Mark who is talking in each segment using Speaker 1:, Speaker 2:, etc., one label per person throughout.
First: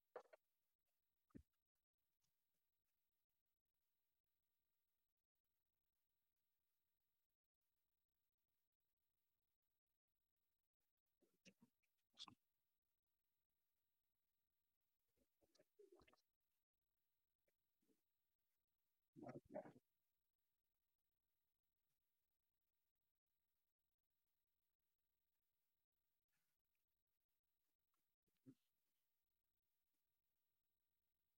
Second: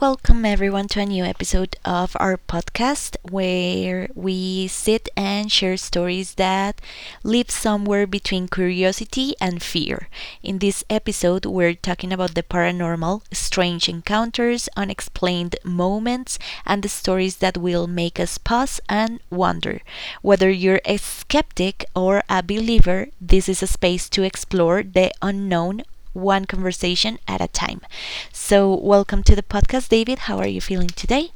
Speaker 1: Welcome everyone to a new episode of our podcast where we sit and share stories that live somewhere between curiosity and fear. In this episode, we're talking about the paranormal, strange encounters, unexplained moments, and the stories that will make us pause and wonder. Whether you're a skeptic or a believer, this is a space to explore the unknown one conversation at a time. So, welcome to the podcast, David. How are you feeling today?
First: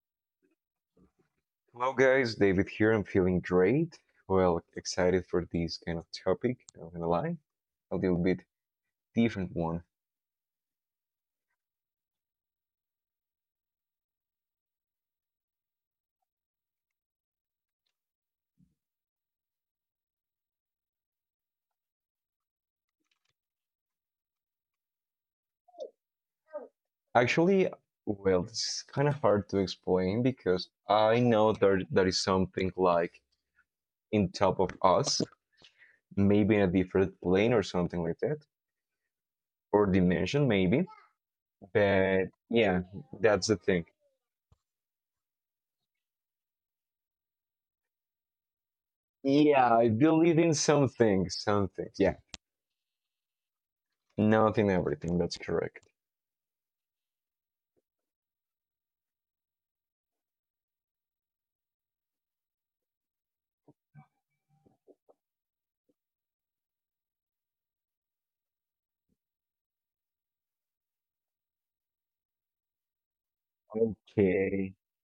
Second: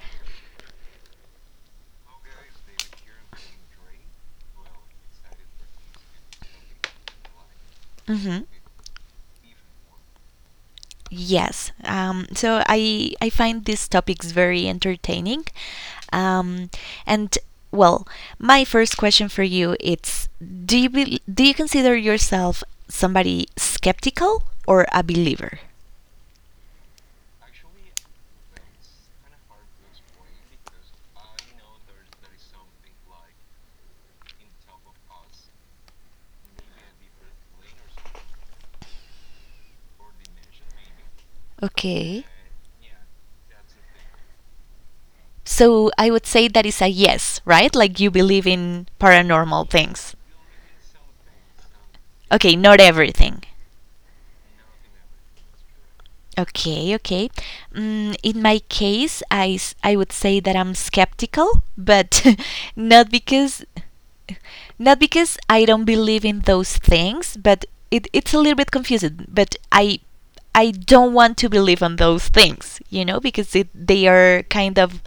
Speaker 2: Hello guys, David here. I'm feeling great. Well, excited for this kind of topic. Not gonna lie, a little
Speaker 1: Hmm.
Speaker 2: bit different one.
Speaker 1: Yes. So I find these topics very entertaining. Um, and well, my first question for you it's do you consider yourself somebody skeptical or a believer?
Speaker 2: Actually, well, it's kind of hard to explain because I know there is something like in top of us, maybe in a different plane or something like that, or dimension maybe.
Speaker 1: Okay.
Speaker 2: But yeah, that's the thing.
Speaker 1: So I would say that is a yes, right? Like you believe in paranormal
Speaker 2: Yeah, I
Speaker 1: things.
Speaker 2: believe in some things, some things. Yeah,
Speaker 1: Okay, not everything.
Speaker 2: nothing, everything. That's correct.
Speaker 1: Okay, okay. In my case, I would say that I'm skeptical, but not because not because I don't believe in those things, but it's a little bit confusing. But I don't want to believe on those things, because they are
Speaker 2: Okay.
Speaker 1: kind of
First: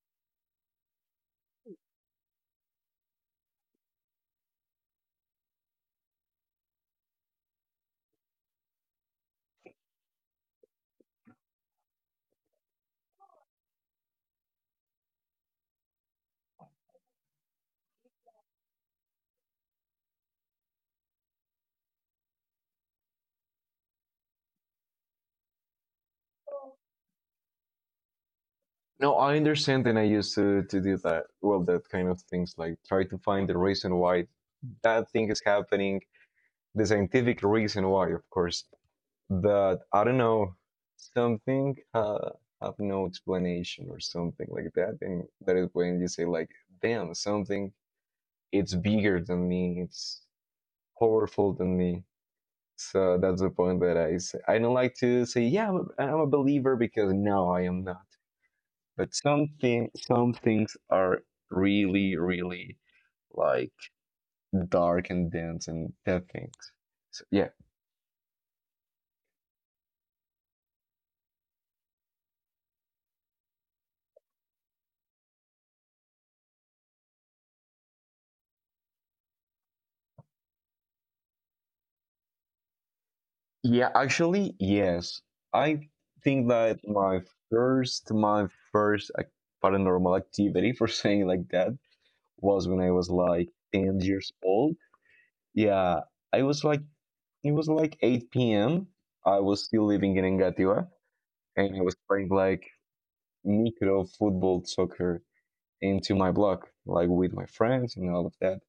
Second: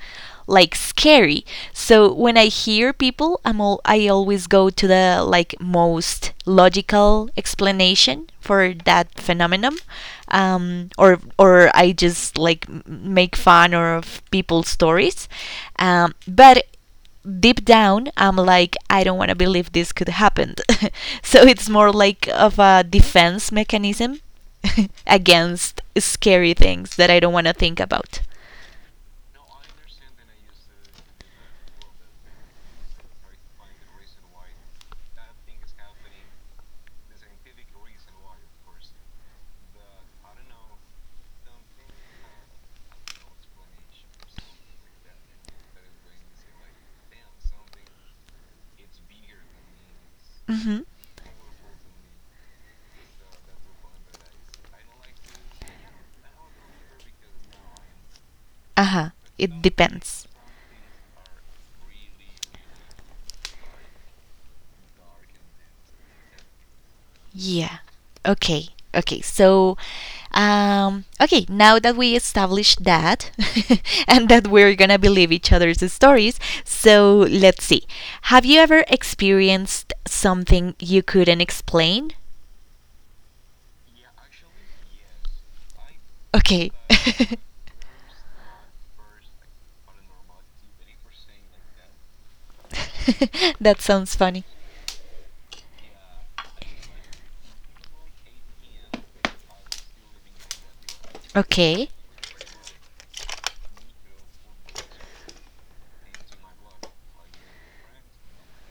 Speaker 1: like scary. So when I hear people, I always go to the like most logical explanation for that phenomenon, or I just like make fun of people's stories. But deep down, I'm like I don't want to believe this could happen. So it's more like of a defense mechanism against scary things that I don't want to think about.
Speaker 2: No, I understand, and I used to do that. Well, that kind of things, like try to find the reason why that thing is happening, the scientific reason why, of course. But I don't know, something have no explanation or something like that, and that is when you say like, "Damn, something it's bigger than me, it's
Speaker 1: Mm-hmm.
Speaker 2: powerful than me." So that's the point that I say. I don't like to say, "Yeah, I'm a believer," because no, I am not.
Speaker 1: Uh-huh.
Speaker 2: But some
Speaker 1: It
Speaker 2: thing,
Speaker 1: depends.
Speaker 2: some things are really, really like dark and dense and dead things. So, yeah,
Speaker 1: Yeah. Okay. Okay. So, okay. Now that we established that, and that we're gonna believe each other's stories, so let's see. Have you ever experienced something you couldn't explain?
Speaker 2: yeah. Actually, yes. I think
Speaker 1: Okay.
Speaker 2: that my first, my first like, paranormal activity, for saying it like that, was when I was like
Speaker 1: That
Speaker 2: ten
Speaker 1: sounds
Speaker 2: years
Speaker 1: funny.
Speaker 2: old. Yeah, I was like, it was like 8 p.m. I was still living in Engativá, and I
Speaker 1: Okay.
Speaker 2: was playing like micro football soccer into my blog, like with my friends and all of that.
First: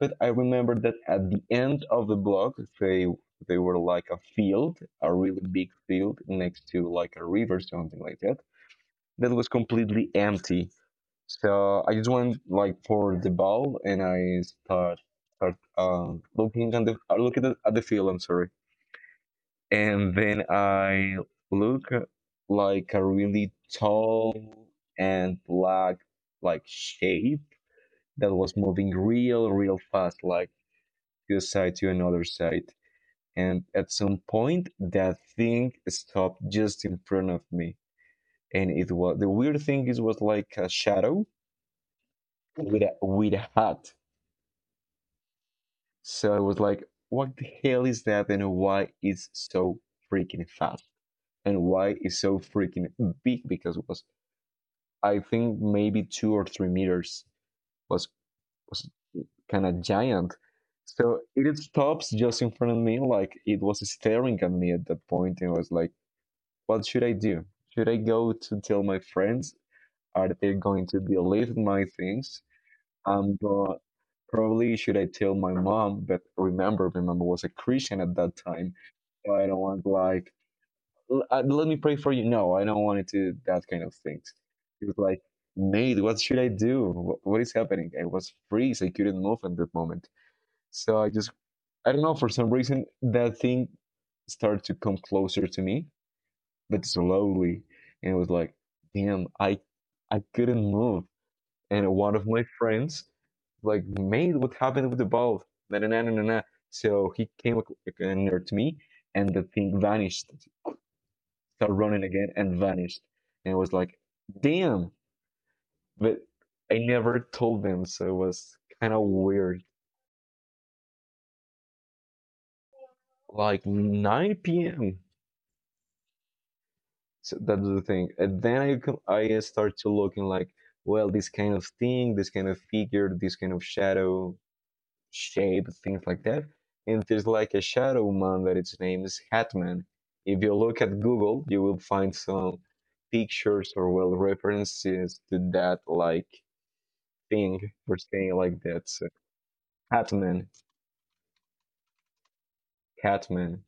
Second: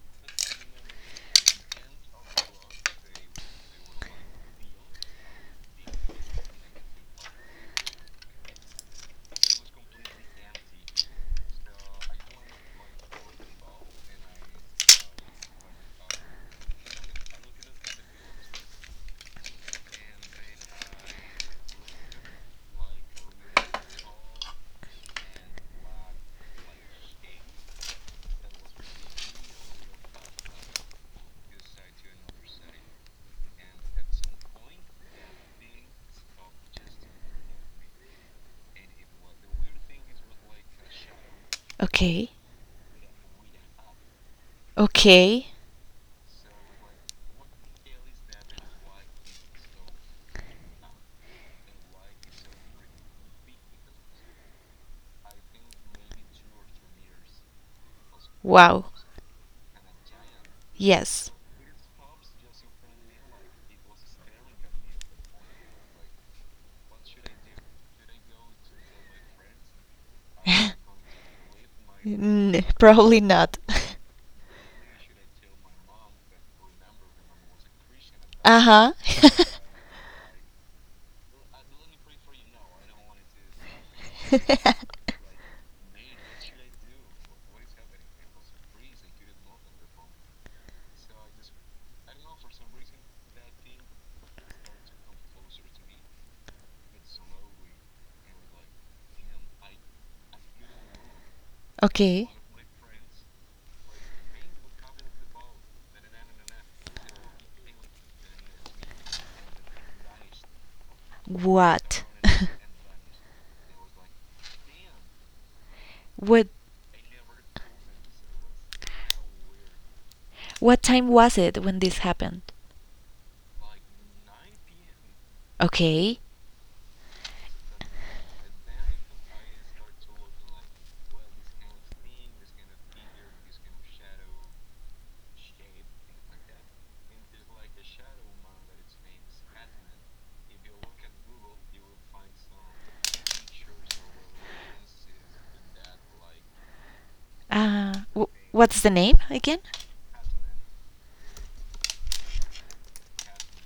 Speaker 2: But I remember that at the end of the blog, they they were like a field, a really big field next to like a river, something like that. That was completely empty. So I just went like for the ball, and I start start looking at the I look at the field. I'm sorry, and then I look like a really tall and black like shape that was moving real, real fast, like to a side to another side. And at some point, that thing stopped just in front of me. And it was the weird thing is was like a shadow
Speaker 1: Okay.
Speaker 2: with a hat.
Speaker 1: Okay.
Speaker 2: So I was like, what the hell is that and why it's so freaking fast? And why it's so freaking big? Because it was I think maybe 2 or 3 meters was was
Speaker 1: Wow.
Speaker 2: kind of giant. So
Speaker 1: Yes.
Speaker 2: it stops just in front of me, like it was staring at me at that point, and I was like, "What should I do? Should I go to tell my friends? Are they going to believe my things?"
Speaker 1: Probably not.
Speaker 2: But probably should I tell my mom? But remember, mom was a Christian at that time,
Speaker 1: Uh-huh.
Speaker 2: so I don't want like, "Let me pray for you." No, I don't want it to do that kind of things. It was like, "Nate, what should I do? What is happening?" I was freeze. I couldn't move at that moment. So I don't know, for some reason, that thing started to come closer to me, but slowly. And it was like, damn, I couldn't move. And one of
Speaker 1: Okay.
Speaker 2: my friends, like, made what happened with the ball. Na, na, na, na, na, na. So he came near to me, and the thing vanished, started running
Speaker 1: What?
Speaker 2: again and vanished. And it was like, damn. But
Speaker 1: What?
Speaker 2: I never told them, so it was kind of weird.
Speaker 1: What time was it when this happened?
Speaker 2: Like 9 p.m.
Speaker 1: Okay.
Speaker 2: So that's the thing. And then I start to looking like, well, this kind of thing, this kind of figure, this kind of shadow shape, things like that. And there's like a shadow man that its name is Hatman. If you look at Google, you will find some pictures or well references to that like thing or thing like that.
Speaker 1: What's the
Speaker 2: So,
Speaker 1: name again?
Speaker 2: Hatman, Catman.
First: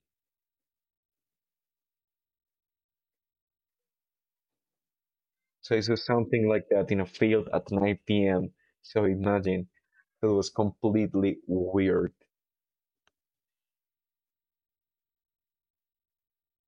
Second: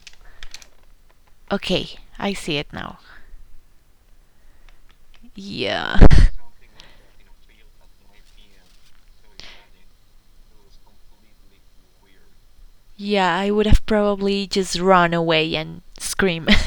Speaker 1: Okay, I see it now.
Speaker 2: So it
Speaker 1: Yeah.
Speaker 2: was something like that in a field at 9 p.m. So imagine it was completely weird.
Speaker 1: Yeah, I would have probably just run away and scream.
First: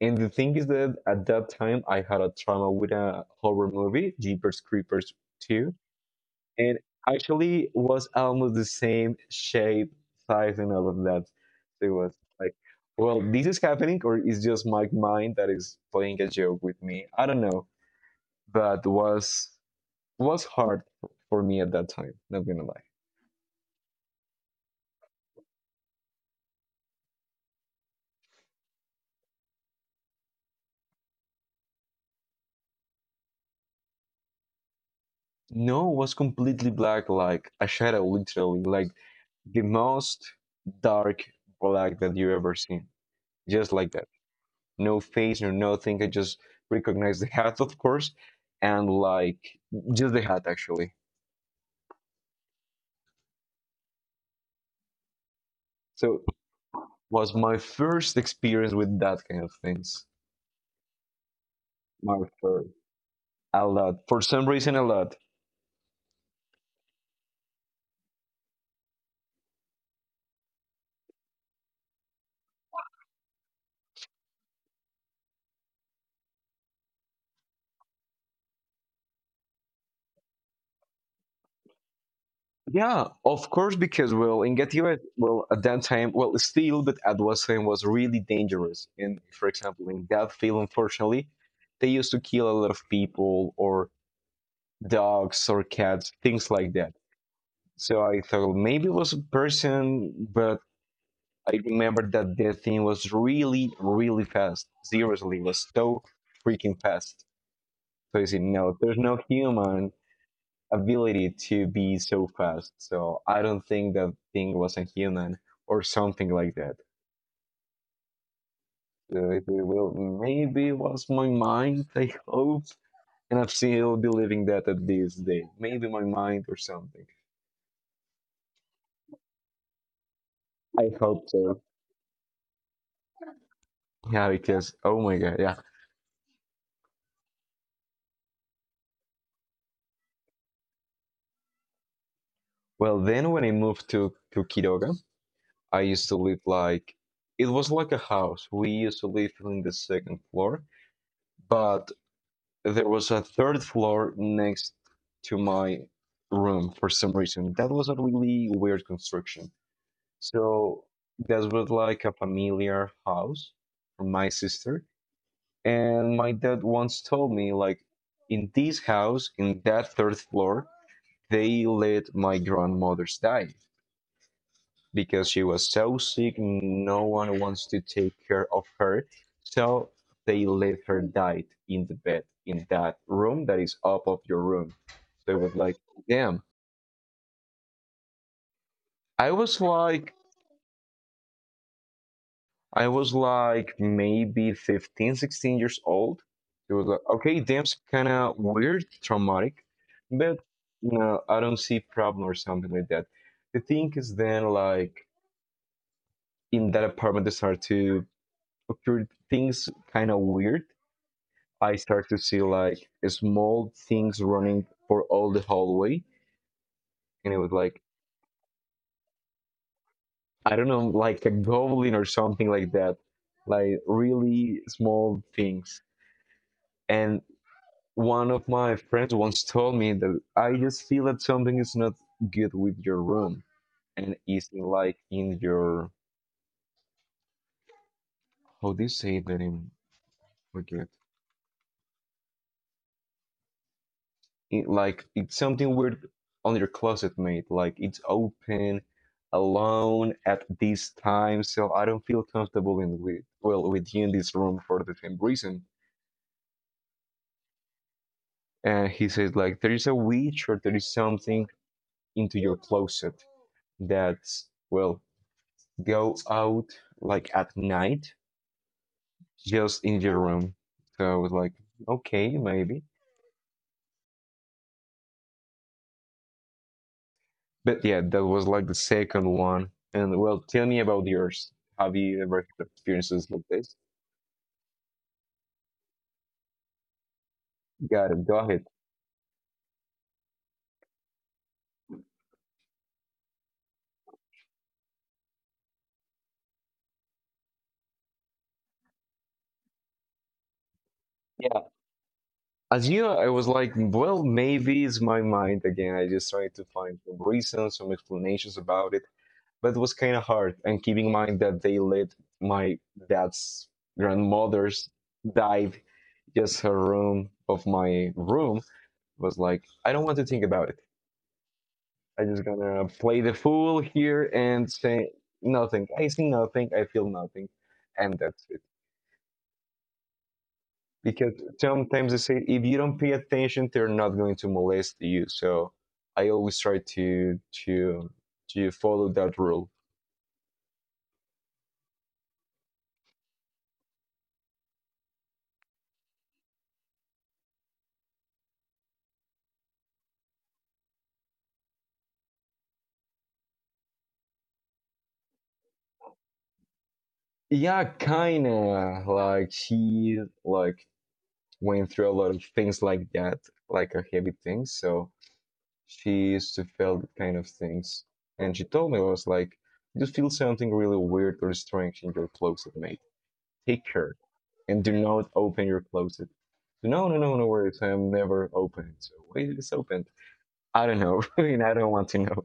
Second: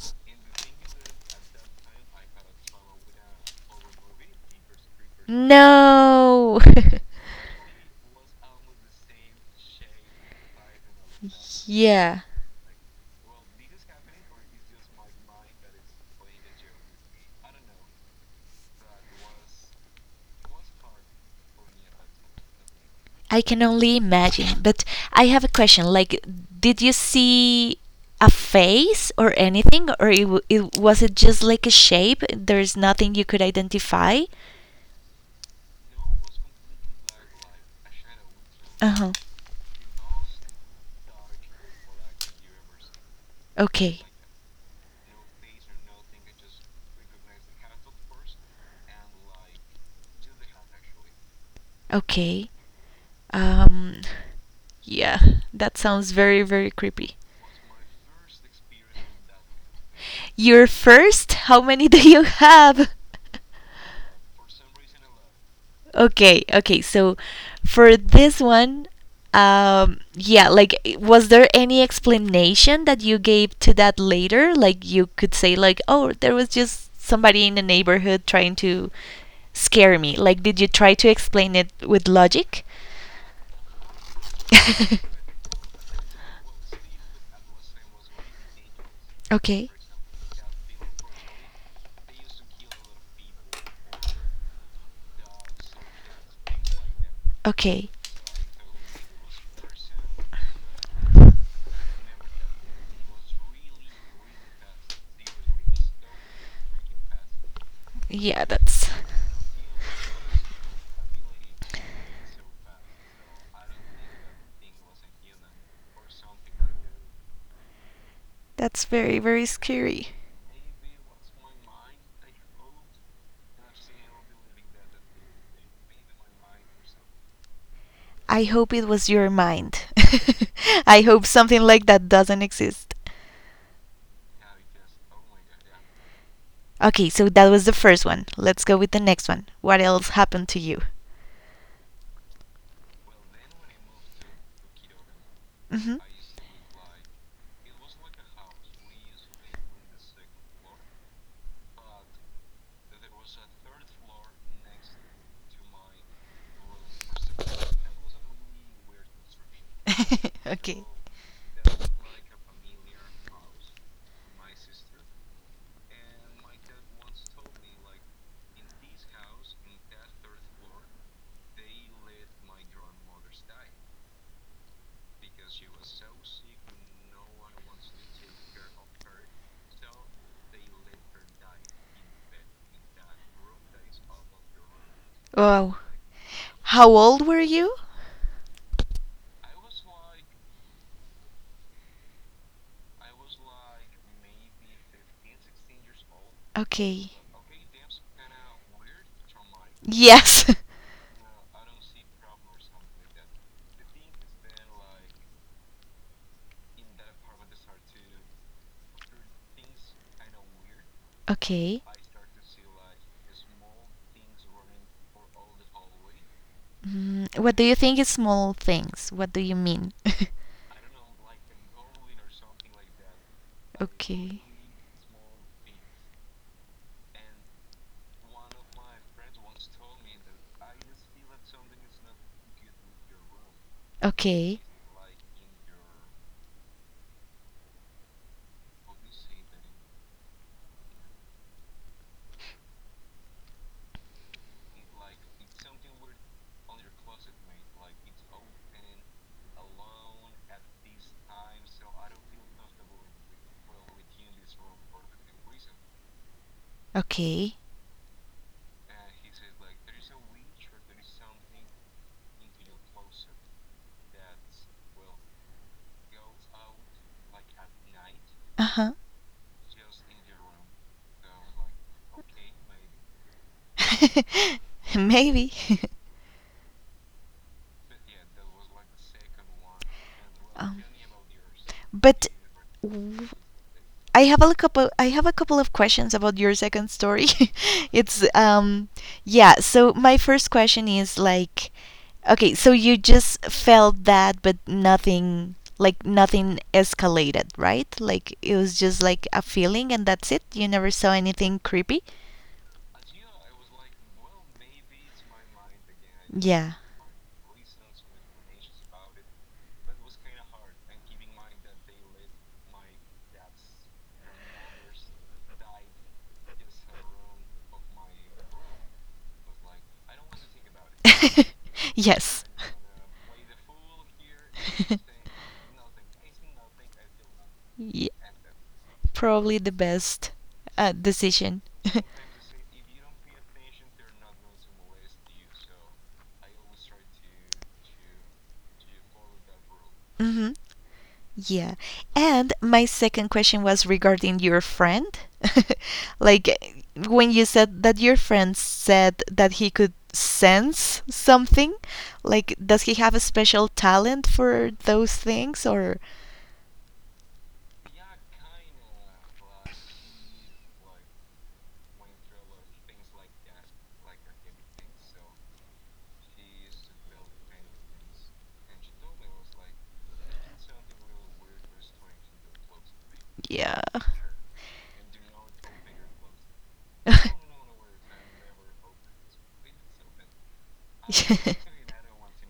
Speaker 2: And the thing is that at that time I had a trauma with a horror movie, Jeepers Creepers 2,
Speaker 1: No.
Speaker 2: and actually was almost the same shape, size, and all of that. So it was
Speaker 1: Yeah.
Speaker 2: like, well, this is happening, or it's just my mind that is playing a joke with me. I don't know, but was hard for me at that time. Not gonna lie.
Speaker 1: I can only imagine, but I have a question. Like, did you see a face or anything, or it was it just like a shape? There's nothing you could identify.
Speaker 2: No, was completely black, like a shadow, literally, like
Speaker 1: Uh huh.
Speaker 2: the most dark black that you ever seen, just like
Speaker 1: Okay.
Speaker 2: that. No face, no nothing. I just recognized the hat, of course, and like just the hat actually.
Speaker 1: Okay. Um. Yeah, that sounds
Speaker 2: So it
Speaker 1: very very creepy.
Speaker 2: was my first experience with that kind of things.
Speaker 1: Your first? How many do
Speaker 2: My
Speaker 1: you
Speaker 2: first,
Speaker 1: have?
Speaker 2: a lot. For some reason, a lot.
Speaker 1: Okay, okay. So for this one, yeah, like was there any explanation that you gave to that later? Like you could say like, "Oh, there was just somebody in the neighborhood trying to scare me." Like did you try to explain it with logic?
Speaker 2: Yeah, of course, because well, in Gatiba, well, at that time, well, still, but at that time was really dangerous. And for
Speaker 1: Okay.
Speaker 2: example, in that field, unfortunately, they used to kill a lot of people or dogs or cats, things like that.
Speaker 1: Okay.
Speaker 2: So I thought well, maybe it was a person, but I remember that the thing was really, really fast. Seriously, it was so freaking fast. So you see,
Speaker 1: Yeah,
Speaker 2: no,
Speaker 1: that's
Speaker 2: there's no human ability to be so fast. So I don't think that thing was a human or something like that.
Speaker 1: that's very
Speaker 2: It
Speaker 1: very
Speaker 2: will
Speaker 1: scary.
Speaker 2: maybe it was my mind. I hope, and I'm still believing that at this day. Maybe my mind or something.
Speaker 1: I hope it was your mind.
Speaker 2: I
Speaker 1: I hope
Speaker 2: hope so.
Speaker 1: something like that doesn't exist.
Speaker 2: Yeah, because oh my god, yeah.
Speaker 1: Okay, so that was the first one. Let's go with the next one. What else happened to you?
Speaker 2: Well, then when I moved to Quiroga, I
Speaker 1: Hmm.
Speaker 2: used to live like it was like a house. We used to live in the second floor, but there was a third floor next to my room for some reason. That was a really weird construction. So
Speaker 1: Okay.
Speaker 2: that was like a familiar house for my sister. And my dad once told me like in this house, in that third floor, they let my grandmother's die. Because she was so sick, no one wants to take care of her. So they let her die in the bed in that room that is up of your room. So it was like,
Speaker 1: Wow.
Speaker 2: damn.
Speaker 1: How old were you?
Speaker 2: I was like, I was like maybe 15, 16 years old. It was like,
Speaker 1: Okay.
Speaker 2: okay, damn, kind of weird, traumatic, but
Speaker 1: Yes.
Speaker 2: no, I don't see problem or something like that. The thing is then like in that apartment, they start to occur things kind of weird. I
Speaker 1: Okay.
Speaker 2: start to see like small things running for all the hallway, and it was
Speaker 1: What do you
Speaker 2: like
Speaker 1: think is small things? What do you mean?
Speaker 2: I don't know, like a goblin or something like that, like
Speaker 1: okay.
Speaker 2: really small things. And one of my friends once told me that I just feel that something is not good with your room and is
Speaker 1: Okay.
Speaker 2: like in your how do you say that in forget it, like it's something weird on your closet mate, like it's open alone at this time, so I don't feel comfortable in, with, well, with you in this room for the same reason,
Speaker 1: Okay.
Speaker 2: and he says like there is a witch or there is something into your closet, that's well go out like at night
Speaker 1: Uh
Speaker 2: just in your room. So I was like, okay, maybe.
Speaker 1: huh. Maybe.
Speaker 2: But yeah, that was like the second one, and well, tell me
Speaker 1: um,
Speaker 2: about yours. Have you
Speaker 1: but
Speaker 2: ever had experiences like this?
Speaker 1: I have a couple. I have a couple of questions about your second story.
Speaker 2: Got it.
Speaker 1: It's,
Speaker 2: Go ahead.
Speaker 1: yeah. So my first question is like, okay, so you just felt that, but nothing escalated, right? Like it was just like a feeling, and that's it. You never saw anything
Speaker 2: Yeah.
Speaker 1: creepy.
Speaker 2: As you know, I was like, well, maybe it's my mind again. I just tried to
Speaker 1: Yeah.
Speaker 2: find some reasons, some explanations about it, but it was kind of hard. And keeping in mind that they let my dad's grandmother's died just her room of my room was like, I don't want to think about it. I'm
Speaker 1: Yes.
Speaker 2: just gonna play the fool here and say nothing. I see nothing. I feel nothing,
Speaker 1: Ye-
Speaker 2: and that's it.
Speaker 1: Probably the best
Speaker 2: Because
Speaker 1: decision.
Speaker 2: sometimes they say if you don't pay attention
Speaker 1: They.
Speaker 2: they're not going to molest you, so I always try to follow that rule.
Speaker 1: Hmm. Yeah. And my second question was regarding your friend. Like, when you said that your friend said that he could sense something, like does he have a special talent for those things, or
Speaker 2: Yeah, kind of like she like went through a lot of things like that, like a heavy thing, so she used to feel that kind of things, and she told me, I was like, you feel something really weird or strange in your closet mate,
Speaker 1: yeah.
Speaker 2: take care, and do not open your closet. No, no, no, no worries. I'm never open. So why is this open? I don't know. And I don't want to know.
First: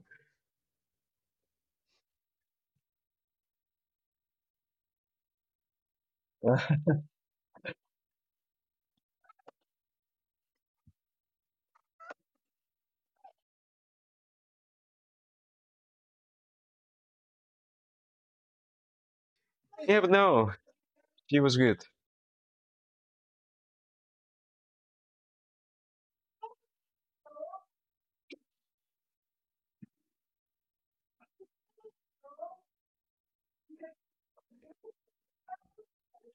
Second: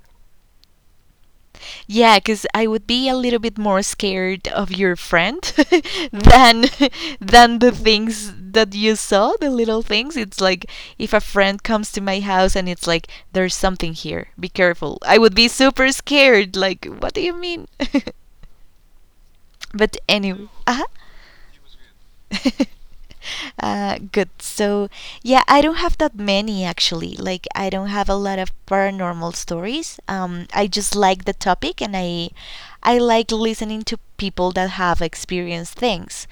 Speaker 1: Yeah, because I would be a little bit more scared of your friend than than the things that you saw, the little things. It's like if a friend comes to my house and it's like there's something here, be careful. I would be super scared. Like, what do you mean? But
Speaker 2: Yeah, but
Speaker 1: anyway.
Speaker 2: no,
Speaker 1: Uh-huh.
Speaker 2: she was good.
Speaker 1: Good. So, yeah, I don't have that many actually. Like, I don't have a lot of paranormal stories. I just like the topic, and I like listening to people that have experienced things,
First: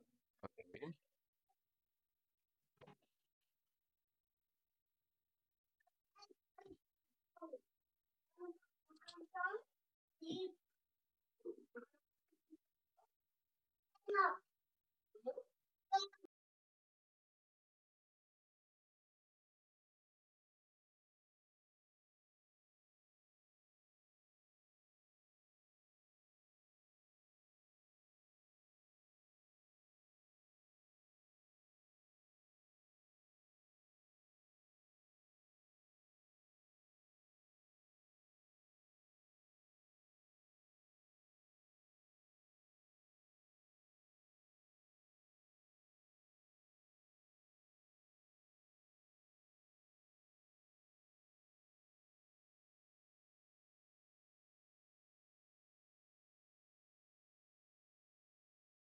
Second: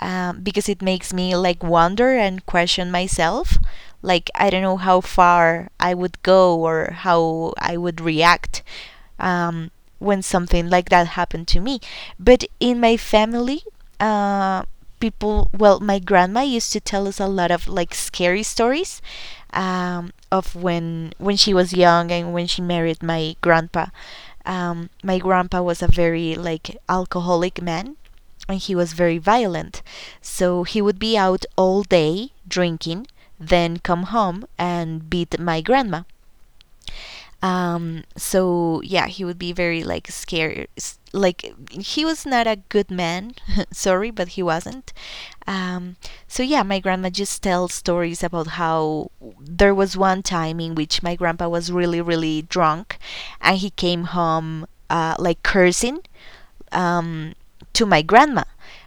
Speaker 1: because it makes me like wonder and question myself. Like, I don't know how far I would go or how I would react, um, when something like that happened to me. But in my family, uh people, well, my grandma used to tell us a lot of like scary stories, of when she was young and when she married my grandpa. My grandpa was a very like alcoholic man, and he was very violent, so he would be out all day drinking, then come home and beat my grandma. So yeah, he would be very like scared. Like, he was not a good man. Sorry, but he wasn't. um, so yeah, my grandma just tells stories about how there was one time in which my grandpa was really, really drunk, and he came home like cursing, um, to my grandma.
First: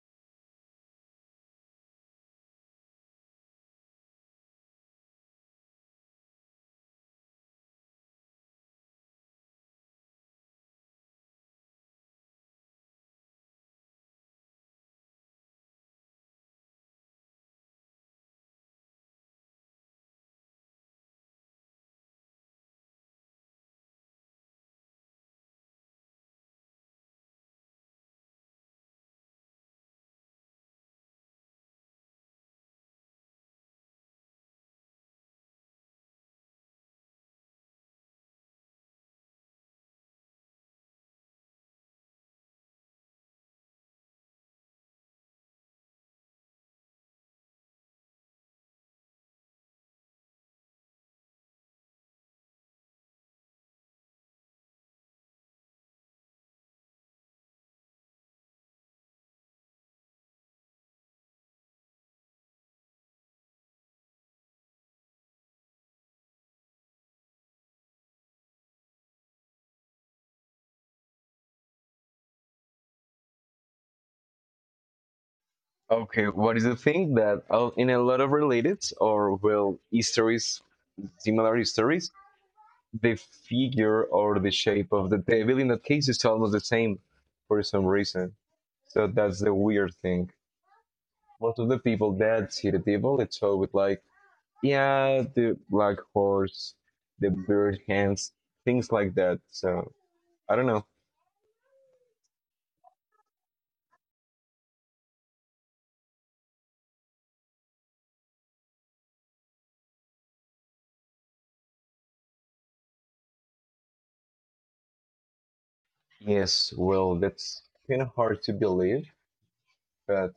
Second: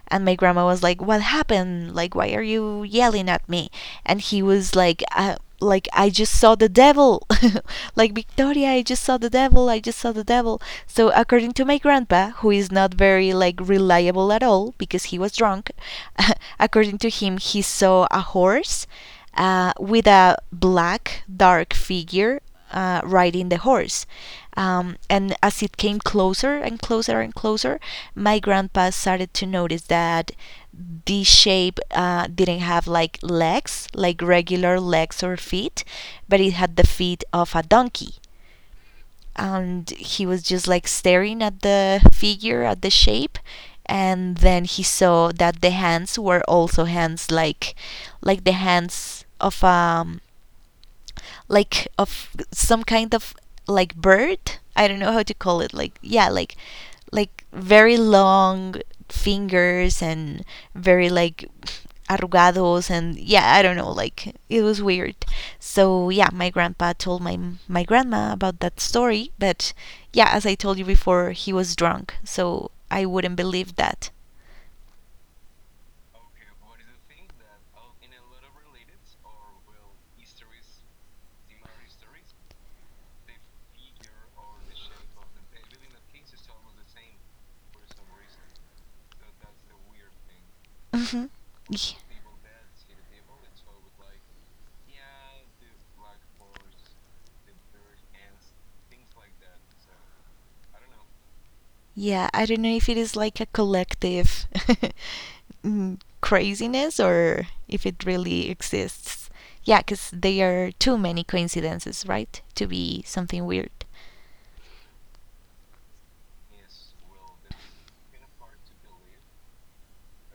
Speaker 1: And my grandma was like, "What happened? Like, why are you yelling at me?" And he was like, "Like, I just saw the devil. Like, Victoria, I just saw the devil. I just saw the devil." So, according to my grandpa, who is not very like reliable at all because he was drunk, according to him, he saw a horse, with a black dark figure, riding the horse. And as it came closer and closer and closer, my grandpa started to notice that the shape didn't have like legs, like regular legs or feet, but it had the feet of a donkey. And he was just like staring at the figure, at the shape. And then he saw that the hands were also hands like the hands of like of some kind of like bird. I don't know how to call it. Like, yeah, like very long fingers and very like arrugados, and yeah, I don't know, like it was weird. So yeah, my grandpa told my grandma about that story, but yeah, as I told you before, he was drunk, so I wouldn't believe that.
Speaker 2: Okay, what is the thing that in a lot of related or well histories, similar histories, the figure or the shape of the devil in that case is almost the same for some reason. So that's the weird thing.
Speaker 1: Mm-hmm.
Speaker 2: Most of the
Speaker 1: Yeah.
Speaker 2: people that see the devil, it's always like yeah, the black horse, the bird hands, things like that. So I don't know.
Speaker 1: Yeah, I don't know if it is like a collective craziness or if it really exists. Yeah, because there are too many coincidences, right? To be something weird.
Speaker 2: Yes, well, that's kind of hard to believe, but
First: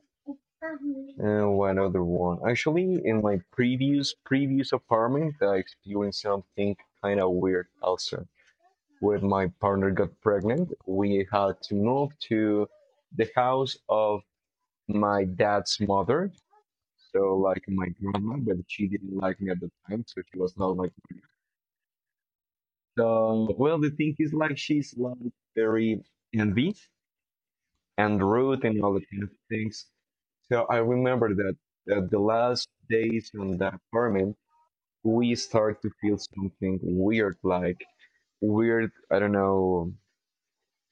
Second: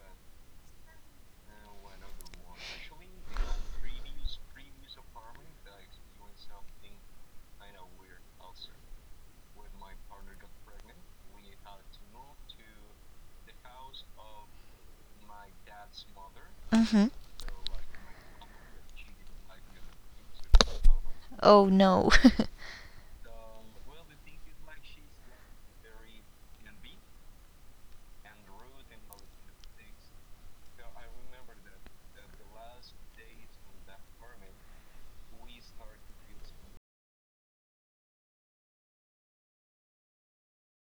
Speaker 2: one other one. Actually, in my previous apartment, I experienced something kind of weird also. When my partner got pregnant, we had to move to the house of my dad's mother.
Speaker 1: Mm-hmm.
Speaker 2: So like my grandma, but she didn't like me at the time, so she was not like.
Speaker 1: Oh no.
Speaker 2: So, well, the thing is, like, she's like very envy and rude and all the kind of things. So I remember that the last days on the apartment, we start to feel something weird, like weird, I don't know,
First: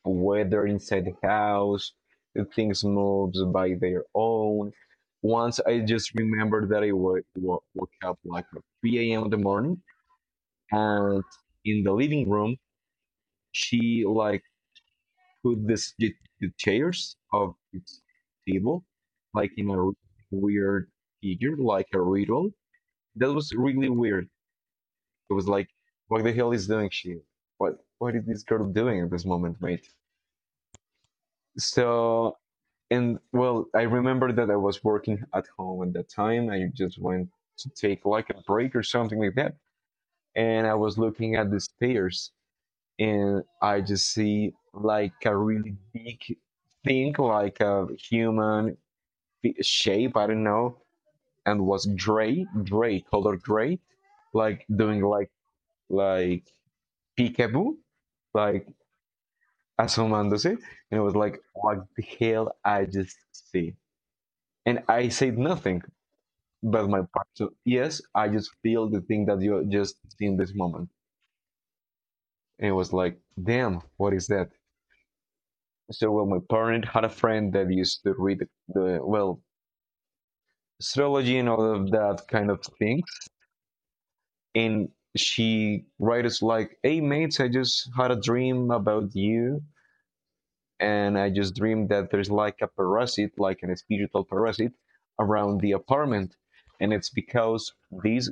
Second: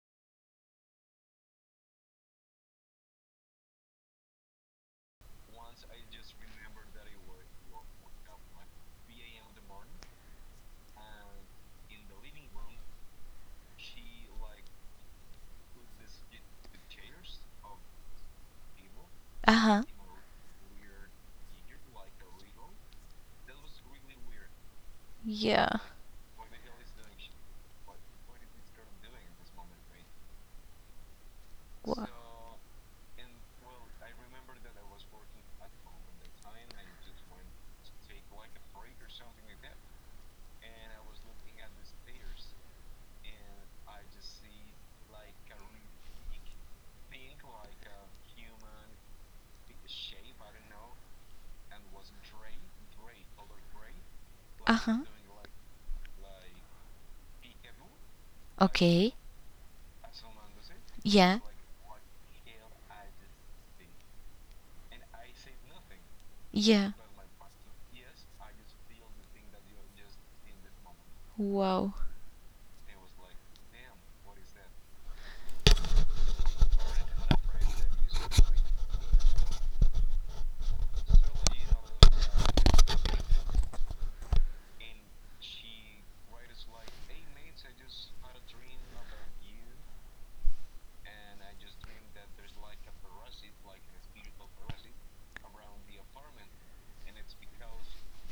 Speaker 2: weather inside the house, the things moves by their own. Once I just remembered that I woke up like at 3 a.m. in the morning and in the living room, she like put the chairs of its table like in
Speaker 1: Uh-huh.
Speaker 2: a weird figure, like a riddle. That was really weird. It was like,
Speaker 1: Yeah.
Speaker 2: what the hell is doing she? What is this girl doing at this moment, mate? So,
Speaker 1: Wow.
Speaker 2: and well, I remember that I was working at home at that time. I just went to take like a break or something like that. And I was looking at the stairs and I just see like a really big thing, like a human shape, I don't know, and was gray, color gray, like
Speaker 1: Uh-huh.
Speaker 2: doing like peekaboo, like
Speaker 1: Okay.
Speaker 2: asomándose, and it was like,
Speaker 1: Yeah.
Speaker 2: what the hell I just see, and I said nothing, but
Speaker 1: Yeah.
Speaker 2: my part. So yes, I just feel the thing that you just see in this moment,
Speaker 1: Wow.
Speaker 2: and it was like, damn, what is that? So well, my parent had a friend that used to read the, well, astrology and all of that kind of things, and she writes like, "Hey mates, I just had a dream about you, and I just dreamed that there's like a parasite, like an spiritual parasite, around the apartment, and it's because these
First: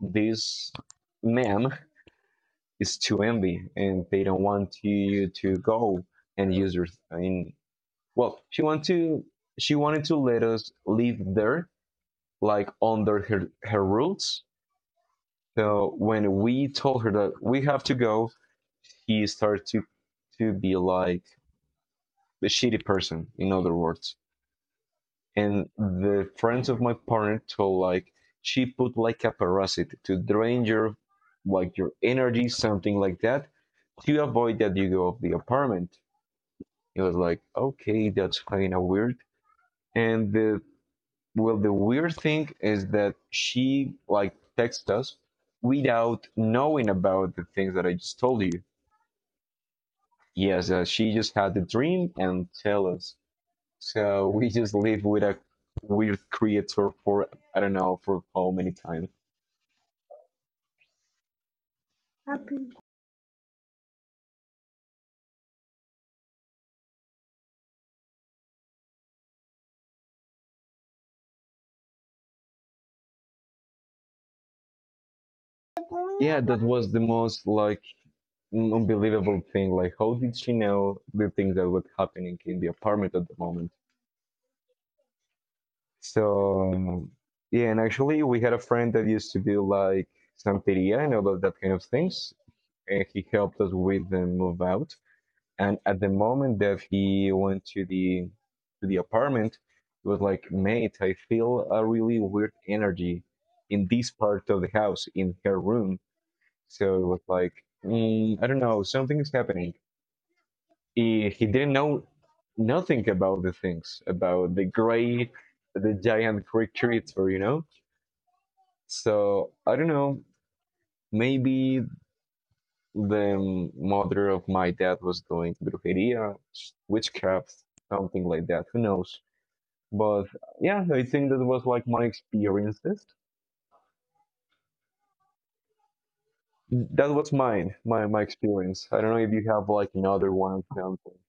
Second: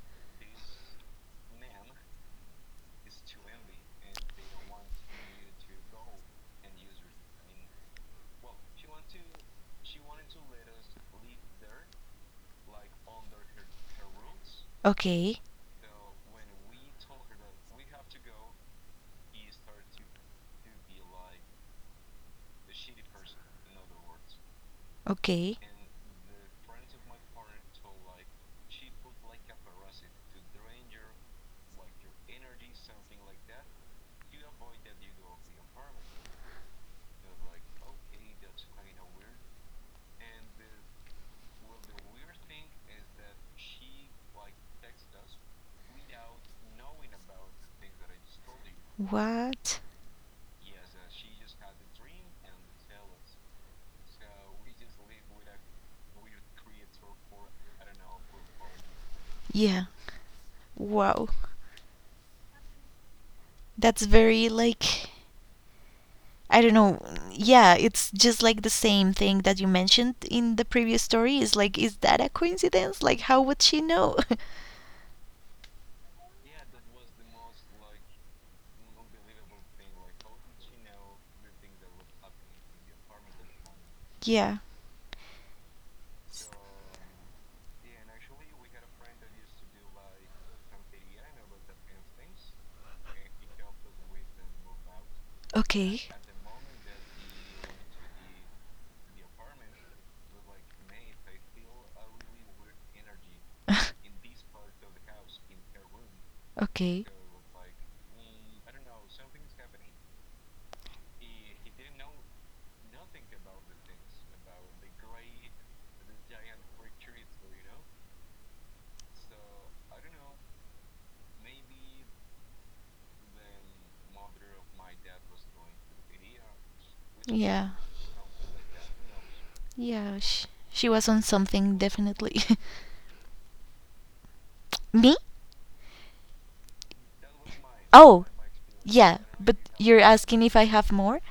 Speaker 2: this man is too envy, and they don't want you to go and use your." I mean, well, she wanted to let us live there, like under her rules.
Speaker 1: Okay.
Speaker 2: So when we told her that we have to go, he started to be like a shitty person, in other words.
Speaker 1: Okay.
Speaker 2: And the friends of my partner told like she put like a parasite to drain your, like, your energy, something like that, to avoid that you go off the apartment. It was like, okay, that's kind of weird. And the, well, the weird thing is that she like texted us without knowing about the things that I just told you.
Speaker 1: What?
Speaker 2: Yes, she just had the dream and tell us. So we just live with a weird creature for, I don't know, for how many times.
Speaker 1: Yeah. Wow. That's very like I don't know. Yeah, it's just like the same thing that you mentioned in the previous story. Is like, is that a coincidence? Like, how would she know?
Speaker 2: Yeah, that was the most like unbelievable thing. Like, how did she know the things that were happening in the apartment at the moment?
Speaker 1: Yeah.
Speaker 2: So yeah, and actually we had a friend that used to do like santeria and all of that kind of things, and he helped us with the move out. And at
Speaker 1: Okay.
Speaker 2: the moment that he went to the apartment, it was like, "Mate, I feel a really weird energy in this part of the house, in her room." So
Speaker 1: Okay.
Speaker 2: it was like, "I don't know, something is happening." He didn't know nothing about the things, about the gray, the giant creatures. So I don't know. Maybe the mother of my dad was doing brujeria, witchcraft,
Speaker 1: Yeah.
Speaker 2: something like that. Who knows?
Speaker 1: Yeah.
Speaker 2: But
Speaker 1: She,
Speaker 2: yeah,
Speaker 1: she
Speaker 2: I
Speaker 1: was on
Speaker 2: think that was
Speaker 1: something
Speaker 2: like my
Speaker 1: definitely.
Speaker 2: experiences.
Speaker 1: Me?
Speaker 2: That was mine, my
Speaker 1: Oh,
Speaker 2: experience. I don't
Speaker 1: yeah,
Speaker 2: know if you
Speaker 1: but
Speaker 2: have like
Speaker 1: you're
Speaker 2: another
Speaker 1: asking if
Speaker 2: one
Speaker 1: I
Speaker 2: or
Speaker 1: have more?
Speaker 2: something.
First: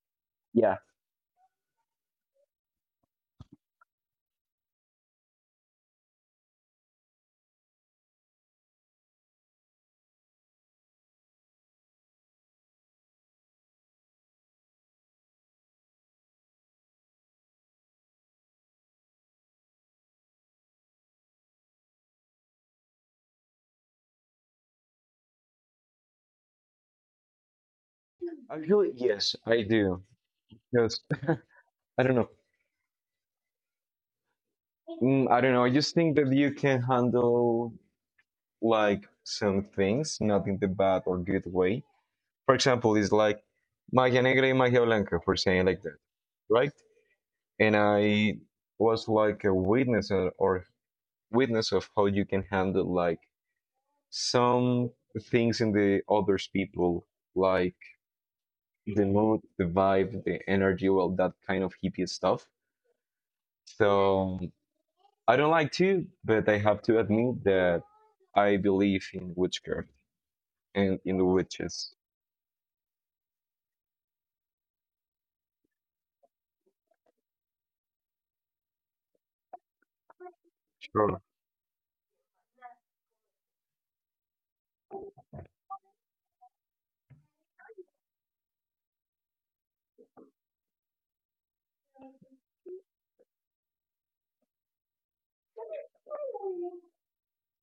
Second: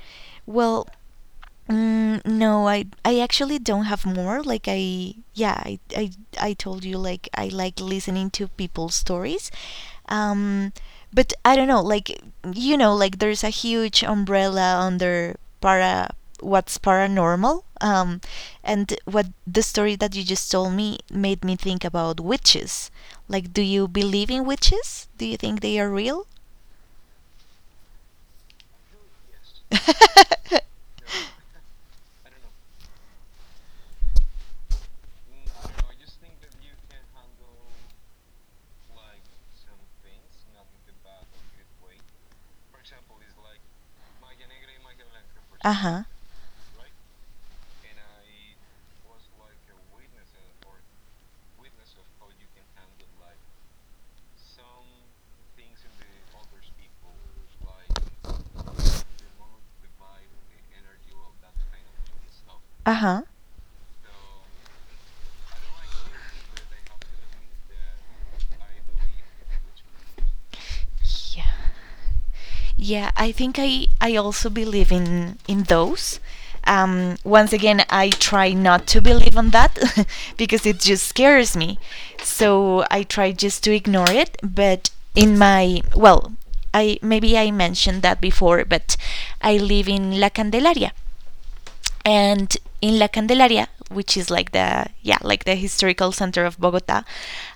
Speaker 2: Yeah,
Speaker 1: Well, no, I actually don't have more. Like, I yeah, I told you like I like listening to people's stories. Um but I don't know, like like there's a huge umbrella under para what's paranormal. And what the story that you just told me made me think about witches. Like, do you believe in witches? Do you think they are real?
Speaker 2: actually, yes, I do. Yes, I don't know. I don't know. I just think
Speaker 1: Huh.
Speaker 2: that you can handle like some things, not in the bad or good way. For example, it's like magia negra and magia blanca, for saying like that, right? And I was like a witness or witness of how you can handle like
Speaker 1: Uh,
Speaker 2: some
Speaker 1: huh.
Speaker 2: things in the others people, like the mood, the vibe, the energy, well, that kind of hippie stuff. So I don't like to, but I have to admit that I believe in witchcraft and in the
Speaker 1: Yeah.
Speaker 2: witches.
Speaker 1: Yeah, I think I also believe in those. Once again, I try not to believe on that because it just
Speaker 2: Sure.
Speaker 1: scares me. So I try just to ignore it. But well, I maybe I mentioned that before, but I live in La Candelaria, and in La Candelaria, which is like the, yeah, like the historical center of Bogota,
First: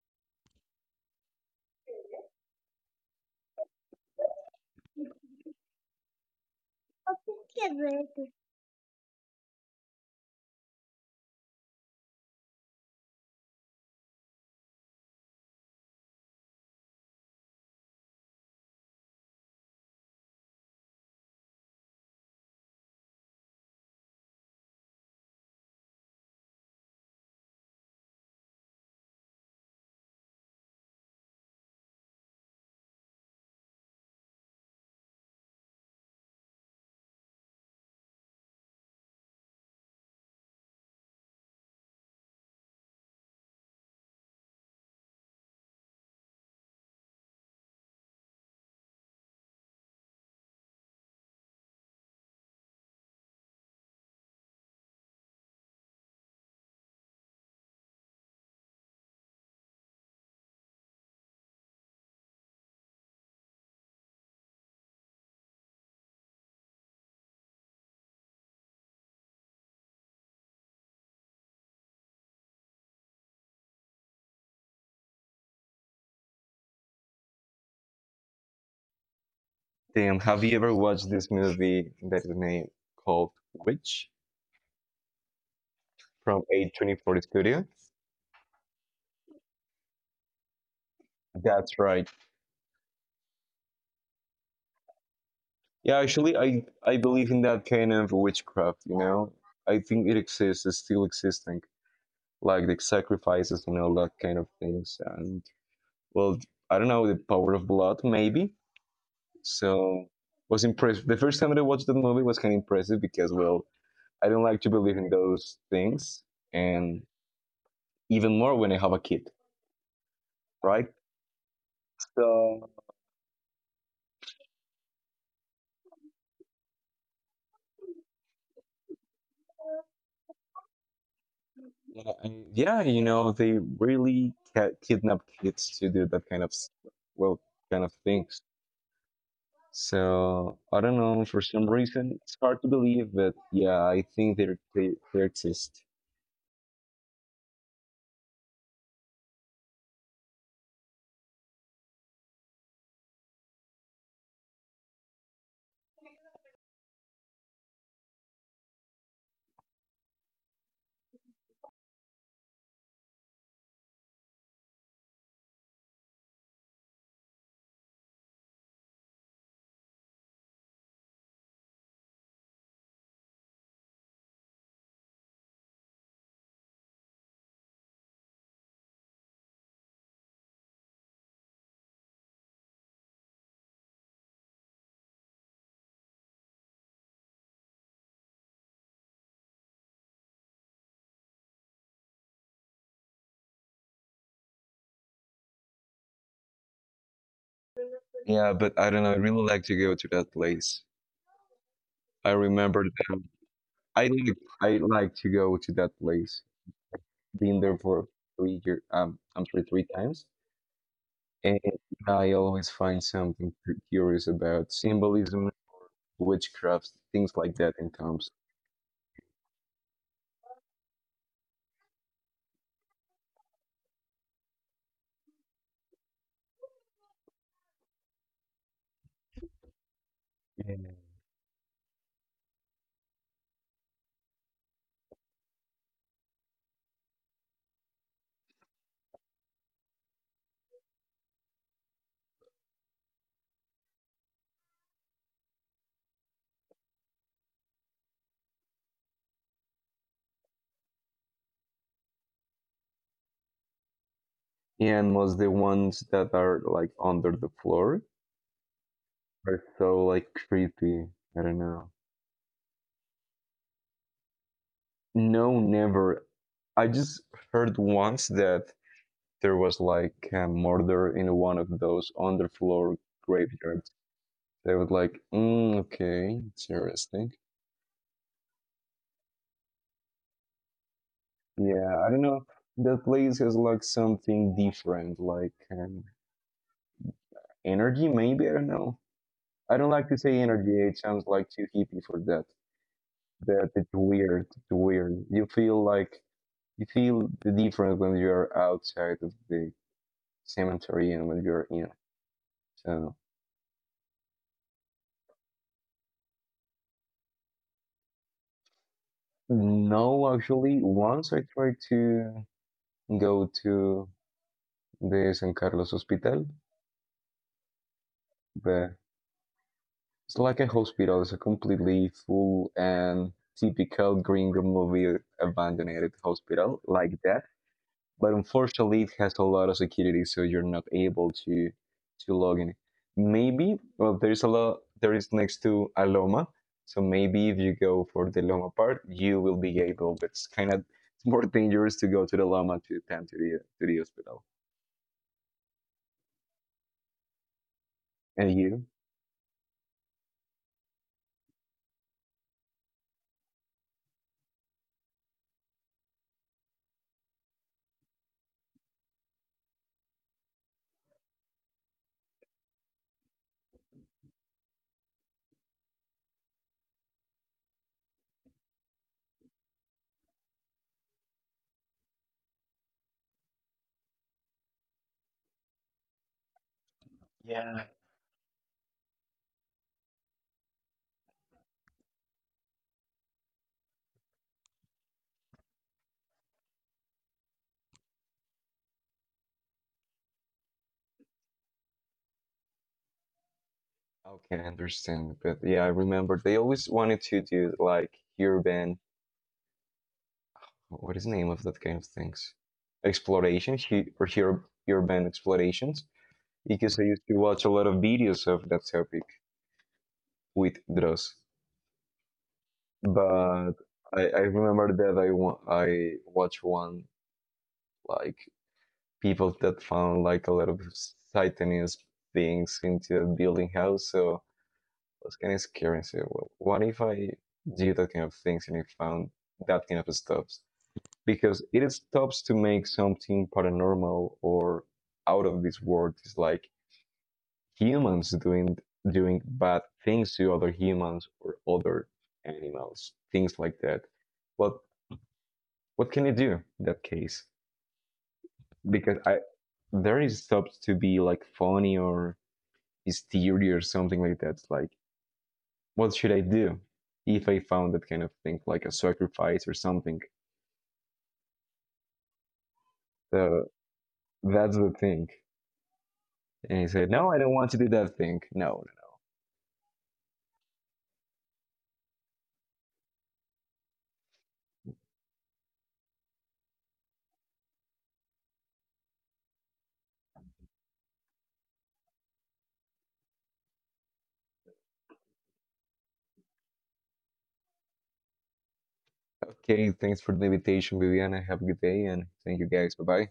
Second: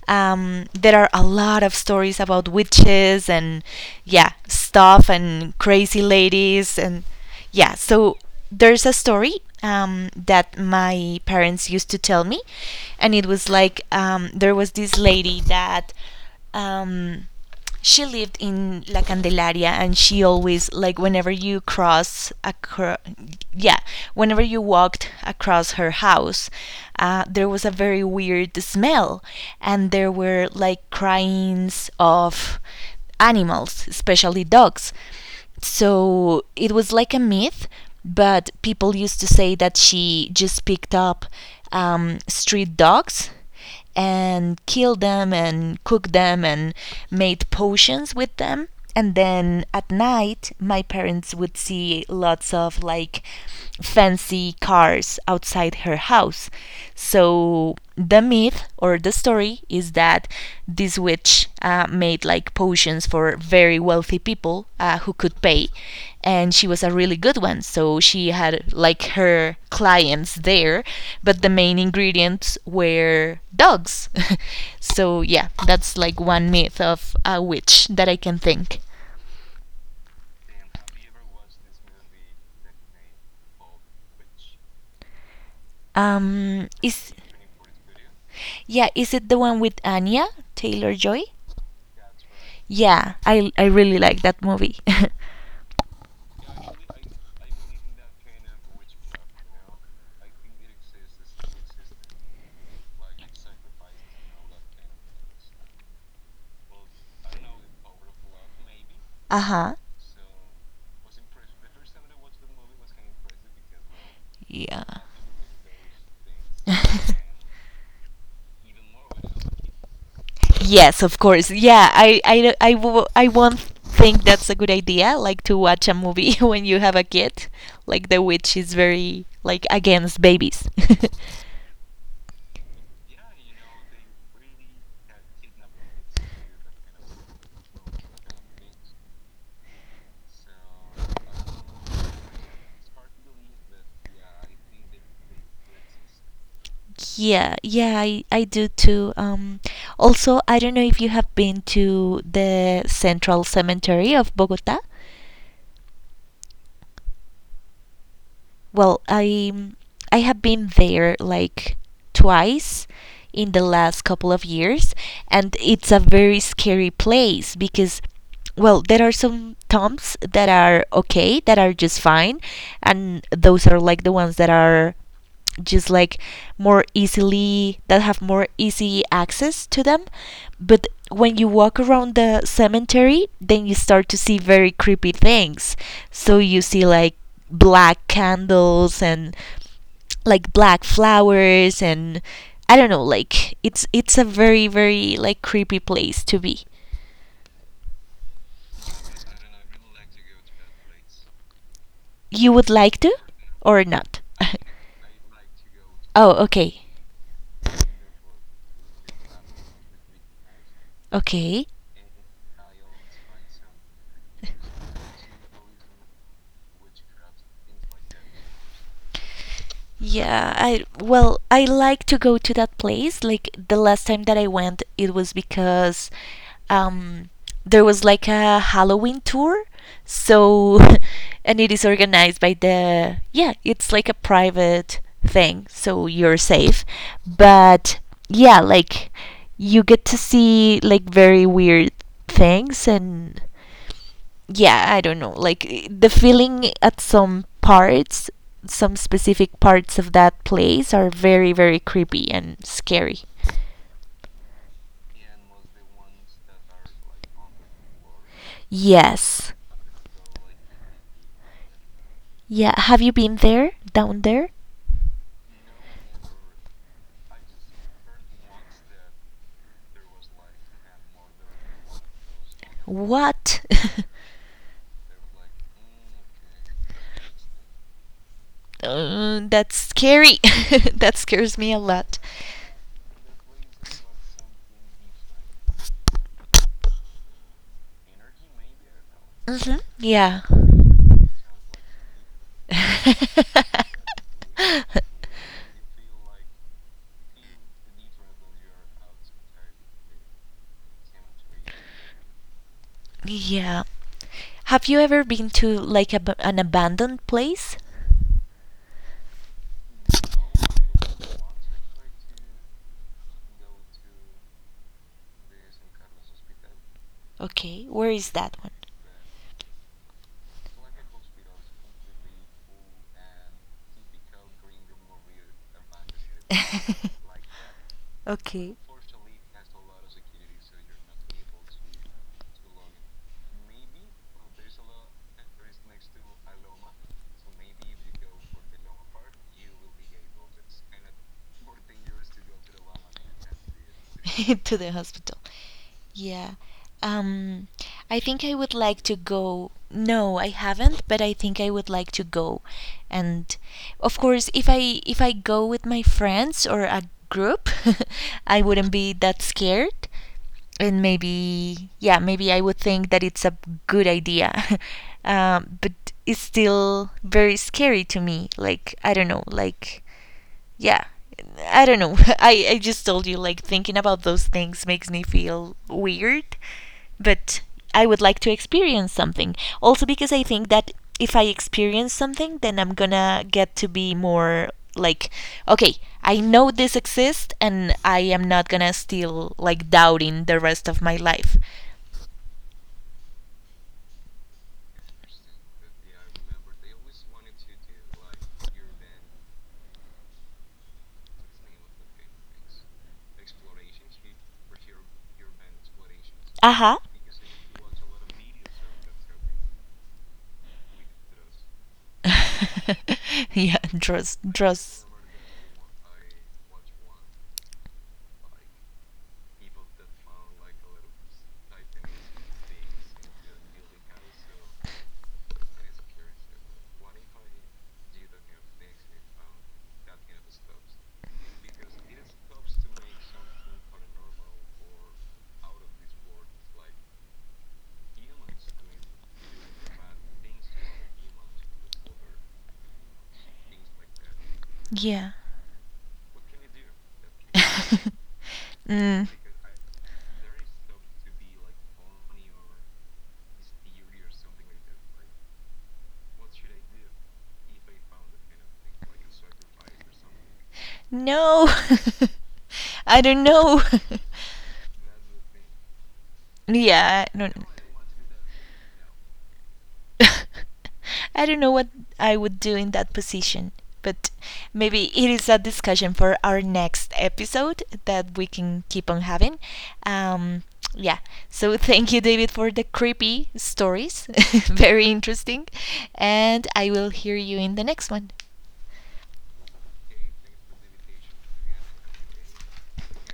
Speaker 1: there are a lot of stories about witches and, yeah, stuff, and crazy ladies. And yeah, so there's a story, that my parents used to tell me, and it was like, there was this lady that, um, she lived in La Candelaria, and she always, like, whenever you cross across, yeah, whenever you walked across her house, there was a very weird smell, and there were like cryings of animals, especially dogs. So it was like a myth, but people used to say that she just picked up, street dogs, and killed them and cooked them and made potions with them. And then at night, my parents would see lots of like fancy cars outside her house. So the myth or the story is that this witch made like potions for very wealthy people, who could pay, and she was a really good one, so she had like her clients there, but the main ingredients were dogs. So yeah, that's like one myth of a witch that I can think.
Speaker 2: Damn, have you ever watched this movie that is named called Witch from
Speaker 1: Is
Speaker 2: A24 Studio?
Speaker 1: Yeah, is it the one with Anya taylor joy
Speaker 2: That's right.
Speaker 1: yeah, I really like that movie.
Speaker 2: Yeah, actually, I believe in that kind of witchcraft. You know, I think it exists, it's still existing, like the sacrifices and all that kind of things. And well, I don't know, the power of blood, maybe.
Speaker 1: Uh-huh.
Speaker 2: So was impressed. The first time that I watched that movie was kind of impressive because, well, I don't like to believe
Speaker 1: Yeah.
Speaker 2: in those things, and even more when I have a kid, right?
Speaker 1: Yes, of course. Yeah,
Speaker 2: So
Speaker 1: I won't think that's a good idea, like to watch a movie when you have a kid. Like, The Witch is very, like, against babies.
Speaker 2: yeah, you know, they really kidnap kids to do that kind of well, kind of things. So I don't know. For some reason, it's hard to believe, but yeah, I think they exist.
Speaker 1: Yeah, yeah, I do too. Also, I don't know if you have been to the Central Cemetery of Bogota. Well, I have been there like twice in the last couple of years, and it's a very scary place because, well, there are some tombs that are okay, that are just fine, and those are like the ones that are just like more easily that have more easy access to them. But when you walk around the cemetery, then you start to see very creepy things. So you see like black candles and like black flowers, and I don't know, like it's a very very like creepy place to be.
Speaker 2: Yeah, but I don't know. I really like to go to that place. I
Speaker 1: You would
Speaker 2: remember
Speaker 1: like to
Speaker 2: that
Speaker 1: or
Speaker 2: I
Speaker 1: not?
Speaker 2: like I like to go to that
Speaker 1: Oh,
Speaker 2: place.
Speaker 1: okay.
Speaker 2: Been there for 3 year. I'm sorry, three times, and
Speaker 1: Okay.
Speaker 2: I always find something curious about symbolism, witchcraft, things like that in Tom's.
Speaker 1: Yeah, I well, I like to go to that place. Like, the last time that I went, it was because um there was like a Halloween tour.
Speaker 2: 예.
Speaker 1: So and it is organized by the yeah, it's like a private thing, so you're safe. But yeah, like, you get to see like very weird things, and yeah, I don't know, like the feeling at some specific parts of that place are very very creepy and scary.
Speaker 2: And most the ones that are like under the floor
Speaker 1: Yes.
Speaker 2: are so like creepy. I don't know.
Speaker 1: Yeah, have you been there, down there?
Speaker 2: No, never. I just heard once that there was like a murder in one of those underfloor
Speaker 1: What?
Speaker 2: graveyards. They was like, okay, it's interesting.
Speaker 1: That's scary. That scares me a
Speaker 2: Yeah, I
Speaker 1: lot.
Speaker 2: don't know. That place has like something different, like energy, maybe. I don't know. I
Speaker 1: Hmm.
Speaker 2: don't like to say
Speaker 1: Yeah.
Speaker 2: energy. It sounds like too hippie for that. That it's weird. It's weird. You feel the difference when you're outside of the cemetery and when you're in. So
Speaker 1: Yeah. Have you ever been to like an abandoned place?
Speaker 2: no, actually, once I tried to go to the San Carlos Hospital,
Speaker 1: Okay, where is that one?
Speaker 2: but it's like a hospital. It's a completely full and typical gringo movie abandoned hospital like that. But
Speaker 1: Okay.
Speaker 2: unfortunately, it has a lot of security, so you're not able to log in. Maybe, well, there's a lot. There is next to a Loma, so maybe if you go for the Loma part, you will be able. But it's kind of it's more dangerous to go to the Loma to than to the hospital.
Speaker 1: To the hospital. Yeah. Um, I think
Speaker 2: And
Speaker 1: I would
Speaker 2: you?
Speaker 1: like to go. No, I haven't, but I think I would like to go. And of course, if I go with my friends or a group, I wouldn't be that scared. And maybe, yeah, maybe I would think that it's a good idea. But it's still very scary to me. Like, I don't know, like, yeah, I don't know. I just told you, like, thinking about those things makes me feel weird, but I would like to experience something, also because I think that if I experience something, then I'm gonna get to be more like, okay, I know this exists, and I am not gonna still like doubting the rest of my life.
Speaker 2: Okay, I understand. But yeah, I remember they always wanted to do like urban, what is the name of that kind of things? Exploration urban explorations.
Speaker 1: Uh-huh.
Speaker 2: Because I used to watch a lot of videos of that topic with Dross. But
Speaker 1: Yeah,
Speaker 2: I,
Speaker 1: trust,
Speaker 2: I remember
Speaker 1: trust.
Speaker 2: that I watched one like people that found like a lot of Satanist things into a building house. So was kind of scary and say, well, what if I do that kind of things and I found that kind of stops? Because it stops to make something paranormal or out of this world. It's like humans doing bad things to other humans or other animals, things like that. But
Speaker 1: Yeah.
Speaker 2: what can you do in that case? Because
Speaker 1: Mm.
Speaker 2: I there is stops to be like funny or hysteria or something like that. It's like, what should I do if I found that kind of thing, like a sacrifice or something?
Speaker 1: No. I don't
Speaker 2: So
Speaker 1: know.
Speaker 2: that's the thing. And he said,
Speaker 1: Yeah,
Speaker 2: no,
Speaker 1: I
Speaker 2: I
Speaker 1: don't.
Speaker 2: don't want to do that thing. No. No,
Speaker 1: I don't know what I would do in that position, but maybe it is a discussion for our next episode that we can keep on having. Um, yeah, so thank you, David, for the creepy stories. Very interesting. And I will hear you in the next one.
Speaker 2: no. Okay, thanks for the invitation, Viviana. Have a good day and thank you guys. Bye bye.